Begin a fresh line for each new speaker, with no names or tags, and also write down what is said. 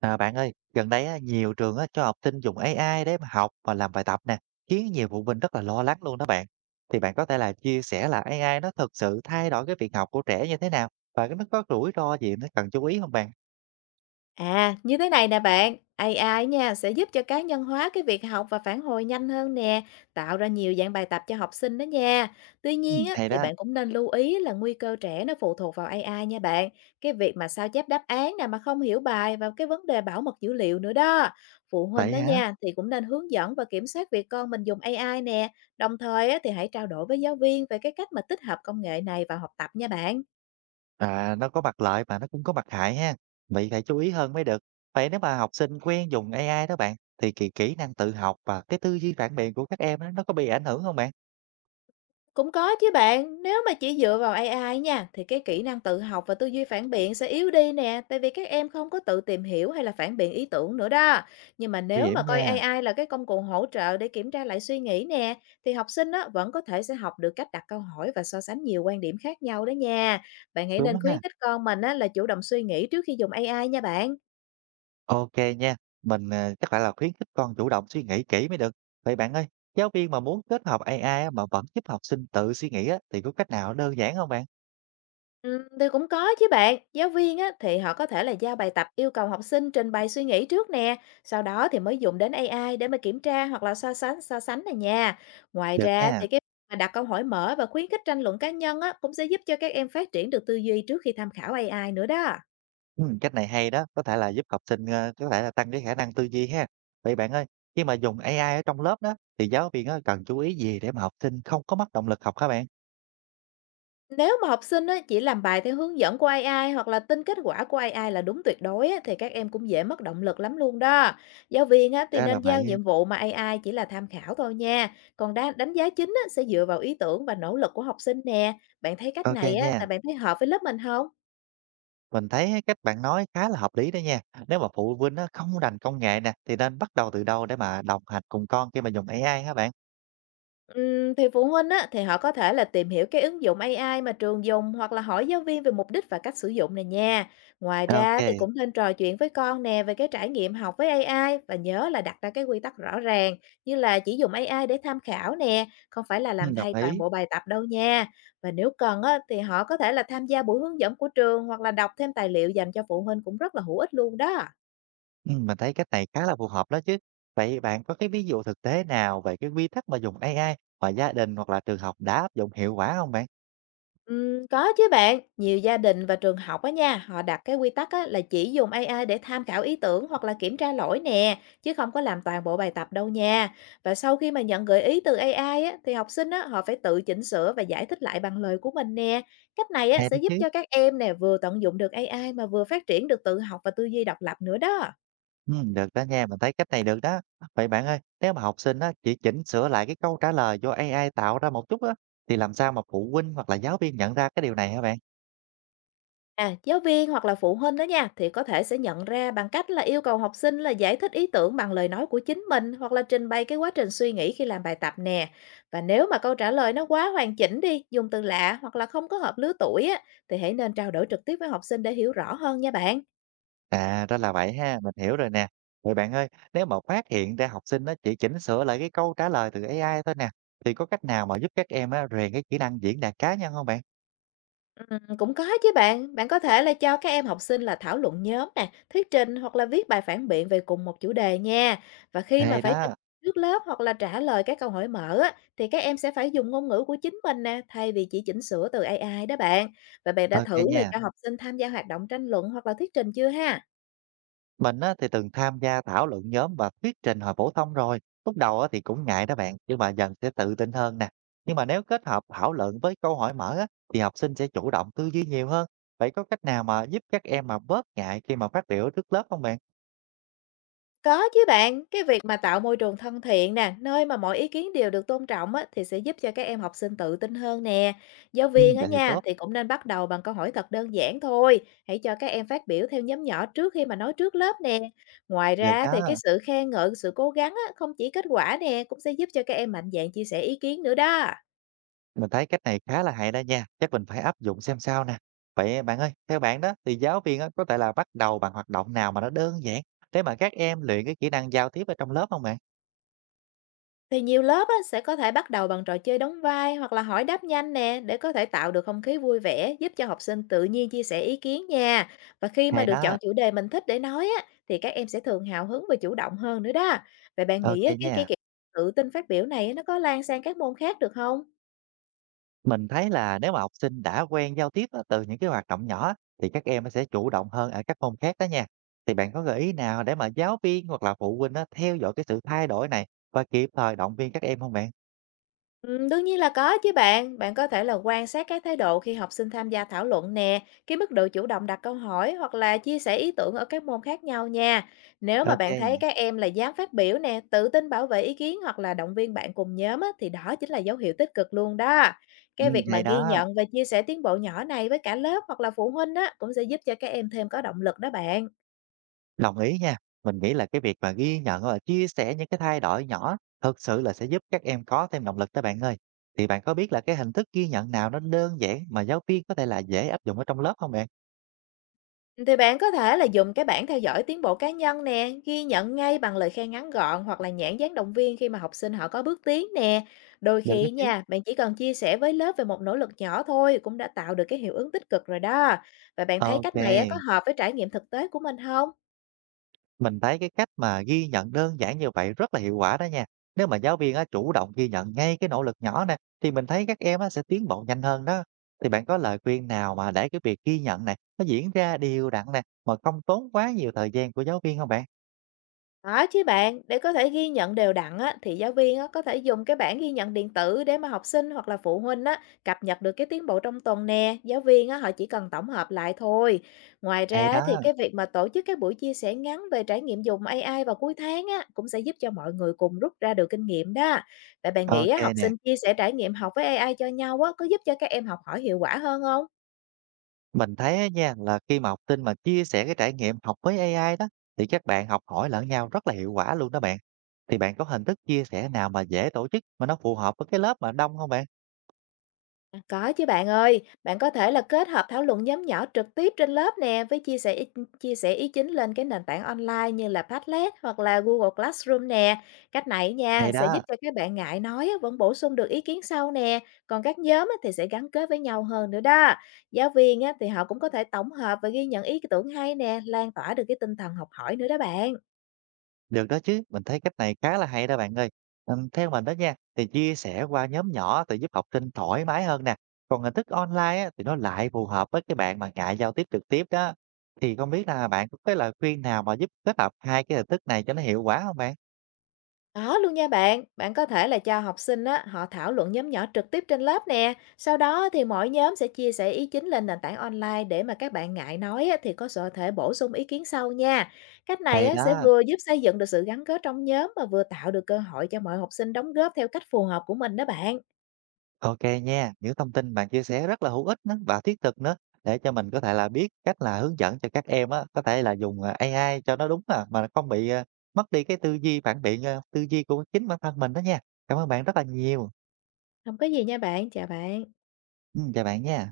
À, bạn ơi, gần đây á, nhiều trường á, cho học sinh dùng AI để mà học và làm bài tập nè, khiến nhiều phụ huynh rất là lo lắng luôn đó bạn. Thì bạn có thể là chia sẻ là AI nó thực sự thay đổi cái việc học của trẻ như thế nào và cái nó có rủi ro gì nó cần chú ý không bạn?
À, như thế này nè bạn, AI nha sẽ giúp cho cá nhân hóa cái việc học và phản hồi nhanh hơn nè, tạo ra nhiều dạng bài tập cho học sinh đó nha. Tuy
Ừ,
nhiên á,
hay
thì
đó,
bạn cũng nên lưu ý là nguy cơ trẻ nó phụ thuộc vào AI nha bạn. Cái việc mà sao chép đáp án nè mà không hiểu bài và cái vấn đề bảo mật dữ liệu nữa đó. Phụ huynh
vậy
đó
hả?
nha thì cũng nên hướng dẫn và kiểm soát việc con mình dùng AI nè. Đồng thời á, thì hãy trao đổi với giáo viên về cái cách mà tích hợp công nghệ này vào học tập nha bạn.
À, nó có mặt lợi mà nó cũng có mặt hại ha. Vậy phải chú ý hơn mới được. Vậy nếu mà học sinh quen dùng AI đó bạn, thì kỹ kỹ năng tự học và cái tư duy phản biện của các em á, nó có bị ảnh hưởng không bạn?
Cũng có chứ bạn, nếu mà chỉ dựa vào AI nha, thì cái kỹ năng tự học và tư duy phản biện sẽ yếu đi nè, tại vì các em không có tự tìm hiểu hay là phản biện ý tưởng nữa đó. Nhưng mà
Nguy
nếu mà
hiểm
coi
nha,
AI là cái công cụ hỗ trợ để kiểm tra lại suy nghĩ nè, thì học sinh á, vẫn có thể sẽ học được cách đặt câu hỏi và so sánh nhiều quan điểm khác nhau đó nha. Bạn hãy
đúng
nên khuyến
ha.
khích con mình á, là chủ động suy nghĩ trước khi dùng AI nha bạn.
OK nha, mình, chắc phải là khuyến khích con chủ động suy nghĩ kỹ mới được. Vậy bạn ơi, giáo viên mà muốn kết hợp AI á, mà vẫn giúp học sinh tự suy nghĩ á, thì có cách nào đơn giản không bạn?
Thì cũng có chứ bạn. Giáo viên á, thì họ có thể là giao bài tập yêu cầu học sinh trình bày suy nghĩ trước nè, sau đó thì mới dùng đến AI để mà kiểm tra hoặc là so sánh này nha. Ngoài
Được
ra
nha,
thì cái mà đặt câu hỏi mở và khuyến khích tranh luận cá nhân á, cũng sẽ giúp cho các em phát triển được tư duy trước khi tham khảo AI nữa đó.
cách này hay đó, có thể là giúp học sinh, có thể là tăng cái khả năng tư duy ha. Vậy bạn ơi, khi mà dùng AI ở trong lớp đó, thì giáo viên á, cần chú ý gì để mà học sinh không có mất động lực học hả bạn?
Nếu mà học sinh á, chỉ làm bài theo hướng dẫn của AI hoặc là tin kết quả của AI là đúng tuyệt đối á, thì các em cũng dễ mất động lực lắm luôn đó. Giáo viên á, thì
Ra
nên
là
giao
vậy,
nhiệm vụ mà AI chỉ là tham khảo thôi nha. Còn đánh giá chính á, sẽ dựa vào ý tưởng và nỗ lực của học sinh nè. Bạn thấy cách
OK
này á,
nha.
là bạn thấy hợp với lớp mình không?
Mình thấy á, cách bạn nói khá là hợp lý đó nha. Nếu mà phụ huynh á, không rành công nghệ nè, thì nên bắt đầu từ đâu để mà đồng hành cùng con khi mà dùng AI hả bạn?
Thì phụ huynh á, thì họ có thể là tìm hiểu cái ứng dụng AI mà trường dùng hoặc là hỏi giáo viên về mục đích và cách sử dụng này nha. Ngoài
OK,
ra thì
kê,
cũng nên trò chuyện với con nè về cái trải nghiệm học với AI và nhớ là đặt ra cái quy tắc rõ ràng như là chỉ dùng AI để tham khảo nè, không phải là làm
đồng
thay toàn
ý.
bộ bài tập đâu nha. Và nếu cần á, thì họ có thể là tham gia buổi hướng dẫn của trường hoặc là đọc thêm tài liệu dành cho phụ huynh cũng rất là hữu ích luôn đó.
Mình thấy cách này khá là phù hợp đó chứ. Vậy bạn có cái ví dụ thực tế nào về cái quy tắc mà dùng AI mà gia đình hoặc là trường học đã áp dụng hiệu quả không bạn?
Có chứ bạn, nhiều gia đình và trường học á nha, họ đặt cái quy tắc á, là chỉ dùng AI để tham khảo ý tưởng hoặc là kiểm tra lỗi nè, chứ không có làm toàn bộ bài tập đâu nha. Và sau khi mà nhận gợi ý từ AI á, thì học sinh á, họ phải tự chỉnh sửa và giải thích lại bằng lời của mình nè. Cách này á,
Hay
sẽ
đó
giúp
chứ.
cho các em nè vừa tận dụng được AI mà vừa phát triển được tự học và tư duy độc lập nữa đó.
Được đó nha, mình thấy cách này được đó. Vậy bạn ơi, nếu mà học sinh á, chỉ chỉnh sửa lại cái câu trả lời do AI tạo ra một chút á, thì làm sao mà phụ huynh hoặc là giáo viên nhận ra cái điều này hả bạn?
À, giáo viên hoặc là phụ huynh đó nha, thì có thể sẽ nhận ra bằng cách là yêu cầu học sinh là giải thích ý tưởng bằng lời nói của chính mình hoặc là trình bày cái quá trình suy nghĩ khi làm bài tập nè. Và nếu mà câu trả lời nó quá hoàn chỉnh đi, dùng từ lạ hoặc là không có hợp lứa tuổi á, thì hãy nên trao đổi trực tiếp với học sinh để hiểu rõ hơn nha bạn.
À, ra là vậy ha, mình hiểu rồi nè. Vậy bạn ơi, nếu mà phát hiện ra học sinh nó chỉ chỉnh sửa lại cái câu trả lời từ AI thôi nè, thì có cách nào mà giúp các em á, rèn cái kỹ năng diễn đạt cá nhân không bạn?
Cũng có chứ bạn. Bạn có thể là cho các em học sinh là thảo luận nhóm nè, thuyết trình hoặc là viết bài phản biện về cùng một chủ đề nha. Và khi mà
Hay
phải trình
đó,
trước lớp hoặc là trả lời các câu hỏi mở á, thì các em sẽ phải dùng ngôn ngữ của chính mình nè, thay vì chỉ chỉnh sửa từ AI đó bạn. Và bạn đã
ok
thử là
nha.
cho học sinh tham gia hoạt động tranh luận hoặc là thuyết trình chưa ha?
Mình á, thì từng tham gia thảo luận nhóm và thuyết trình hồi phổ thông rồi. Lúc đầu á, thì cũng ngại đó bạn, nhưng mà dần sẽ tự tin hơn nè. Nhưng mà nếu kết hợp thảo luận với câu hỏi mở á, thì học sinh sẽ chủ động tư duy nhiều hơn. Vậy có cách nào mà giúp các em mà bớt ngại khi mà phát biểu trước lớp không bạn?
Có chứ bạn, cái việc mà tạo môi trường thân thiện nè, nơi mà mọi ý kiến đều được tôn trọng á, thì sẽ giúp cho các em học sinh tự tin hơn nè. Giáo
Ừ,
viên á
vậy thì
nha,
tốt.
thì cũng nên bắt đầu bằng câu hỏi thật đơn giản thôi. Hãy cho các em phát biểu theo nhóm nhỏ trước khi mà nói trước lớp nè. Ngoài
Được
ra thì cái
đó.
sự khen ngợi, sự cố gắng á, không chỉ kết quả nè, cũng sẽ giúp cho các em mạnh dạn chia sẻ ý kiến nữa đó.
Mình thấy cách này khá là hay đó nha, chắc mình phải áp dụng xem sao nè. Vậy bạn ơi, theo bạn đó thì giáo viên á, có thể là bắt đầu bằng hoạt động nào mà nó đơn giản để mà các em luyện cái kỹ năng giao tiếp ở trong lớp không bạn?
Thì nhiều lớp á, sẽ có thể bắt đầu bằng trò chơi đóng vai hoặc là hỏi đáp nhanh nè để có thể tạo được không khí vui vẻ, giúp cho học sinh tự nhiên chia sẻ ý kiến nha. Và khi mà
Hay
được
đó,
chọn chủ đề mình thích để nói á, thì các em sẽ thường hào hứng và chủ động hơn nữa đó. Vậy bạn nghĩ
ok
á, cái
nha.
kiểu tự tin phát biểu này á, nó có lan sang các môn khác được không?
Mình thấy là nếu mà học sinh đã quen giao tiếp á, từ những cái hoạt động nhỏ thì các em sẽ chủ động hơn ở các môn khác đó nha. Thì bạn có gợi ý nào để mà giáo viên hoặc là phụ huynh á, theo dõi cái sự thay đổi này và kịp thời động viên các em không bạn?
Đương nhiên là có chứ bạn. Bạn có thể là quan sát cái thái độ khi học sinh tham gia thảo luận nè, cái mức độ chủ động đặt câu hỏi hoặc là chia sẻ ý tưởng ở các môn khác nhau nha. Nếu mà bạn thấy
Ok,
các em là dám phát biểu nè, tự tin bảo vệ ý kiến hoặc là động viên bạn cùng nhóm á, thì đó chính là dấu hiệu tích cực luôn đó.
ừ,
Cái việc mà
hay
ghi
đó.
nhận và chia sẻ tiến bộ nhỏ này với cả lớp hoặc là phụ huynh á, cũng sẽ giúp cho các em thêm có động lực đó bạn.
Đồng ý nha. Mình nghĩ là cái việc mà ghi nhận và chia sẻ những cái thay đổi nhỏ thực sự là sẽ giúp các em có thêm động lực đó bạn ơi. Thì bạn có biết là cái hình thức ghi nhận nào nó đơn giản mà giáo viên có thể là dễ áp dụng ở trong lớp không bạn?
Thì bạn có thể là dùng cái bảng theo dõi tiến bộ cá nhân nè, ghi nhận ngay bằng lời khen ngắn gọn hoặc là nhãn dán động viên khi mà học sinh họ có bước tiến nè. Đôi
Được đó
khi
chứ.
nha, bạn chỉ cần chia sẻ với lớp về một nỗ lực nhỏ thôi cũng đã tạo được cái hiệu ứng tích cực rồi đó. Và bạn thấy
Ok,
cách này á, có hợp với trải nghiệm thực tế của mình không?
mình thấy cái cách mà ghi nhận đơn giản như vậy rất là hiệu quả đó nha. Nếu mà giáo viên á, chủ động ghi nhận ngay cái nỗ lực nhỏ nè, thì mình thấy các em á, sẽ tiến bộ nhanh hơn đó. Thì bạn có lời khuyên nào mà để cái việc ghi nhận này nó diễn ra đều đặn nè, mà không tốn quá nhiều thời gian của giáo viên không bạn?
Có chứ bạn, để có thể ghi nhận đều đặn á, thì giáo viên á, có thể dùng cái bảng ghi nhận điện tử để mà học sinh hoặc là phụ huynh á, cập nhật được cái tiến bộ trong tuần nè. Giáo viên á, họ chỉ cần tổng hợp lại thôi. Ngoài
Hay
ra thì
đó.
cái việc mà tổ chức các buổi chia sẻ ngắn về trải nghiệm dùng AI vào cuối tháng á, cũng sẽ giúp cho mọi người cùng rút ra được kinh nghiệm đó. Vậy bạn nghĩ á, học
OK nè,
sinh chia sẻ trải nghiệm học với AI cho nhau á, có giúp cho các em học hỏi hiệu quả hơn không?
mình thấy á nha, là khi mà học sinh mà chia sẻ cái trải nghiệm học với AI đó, thì các bạn học hỏi lẫn nhau rất là hiệu quả luôn đó bạn. Thì bạn có hình thức chia sẻ nào mà dễ tổ chức mà nó phù hợp với cái lớp mà đông không bạn?
À, có chứ bạn ơi, bạn có thể là kết hợp thảo luận nhóm nhỏ trực tiếp trên lớp nè với chia sẻ ý chính lên cái nền tảng online như là Padlet hoặc là Google Classroom nè. Cách này nha
Hay
sẽ giúp
đó,
cho các bạn ngại nói á, vẫn bổ sung được ý kiến sau nè, còn các nhóm á thì sẽ gắn kết với nhau hơn nữa đó. Giáo viên á thì họ cũng có thể tổng hợp và ghi nhận ý tưởng hay nè, lan tỏa được cái tinh thần học hỏi nữa đó bạn.
được đó chứ, mình thấy cách này khá là hay đó bạn ơi. Theo mình đó nha, thì chia sẻ qua nhóm nhỏ thì giúp học sinh thoải mái hơn nè, còn hình thức online á, thì nó lại phù hợp với cái bạn mà ngại giao tiếp trực tiếp đó. Thì không biết là bạn có cái lời khuyên nào mà giúp kết hợp hai cái hình thức này cho nó hiệu quả không bạn?
Đó luôn nha bạn, bạn có thể là cho học sinh á, họ thảo luận nhóm nhỏ trực tiếp trên lớp nè. Sau đó thì mỗi nhóm sẽ chia sẻ ý chính lên nền tảng online để mà các bạn ngại nói á, thì có sở thể bổ sung ý kiến sau nha. Cách này
Hay
á, sẽ
đó.
vừa giúp xây dựng được sự gắn kết trong nhóm mà vừa tạo được cơ hội cho mọi học sinh đóng góp theo cách phù hợp của mình đó bạn.
Ok nha, những thông tin bạn chia sẻ rất là hữu ích nữa và thiết thực nữa để cho mình có thể là biết cách là hướng dẫn cho các em á, có thể là dùng AI cho nó đúng mà không bị mất đi cái tư duy phản biện tư duy của chính bản thân mình đó nha. Cảm ơn bạn rất là nhiều.
Không có gì nha bạn, chào bạn.
Ừ, chào bạn nha.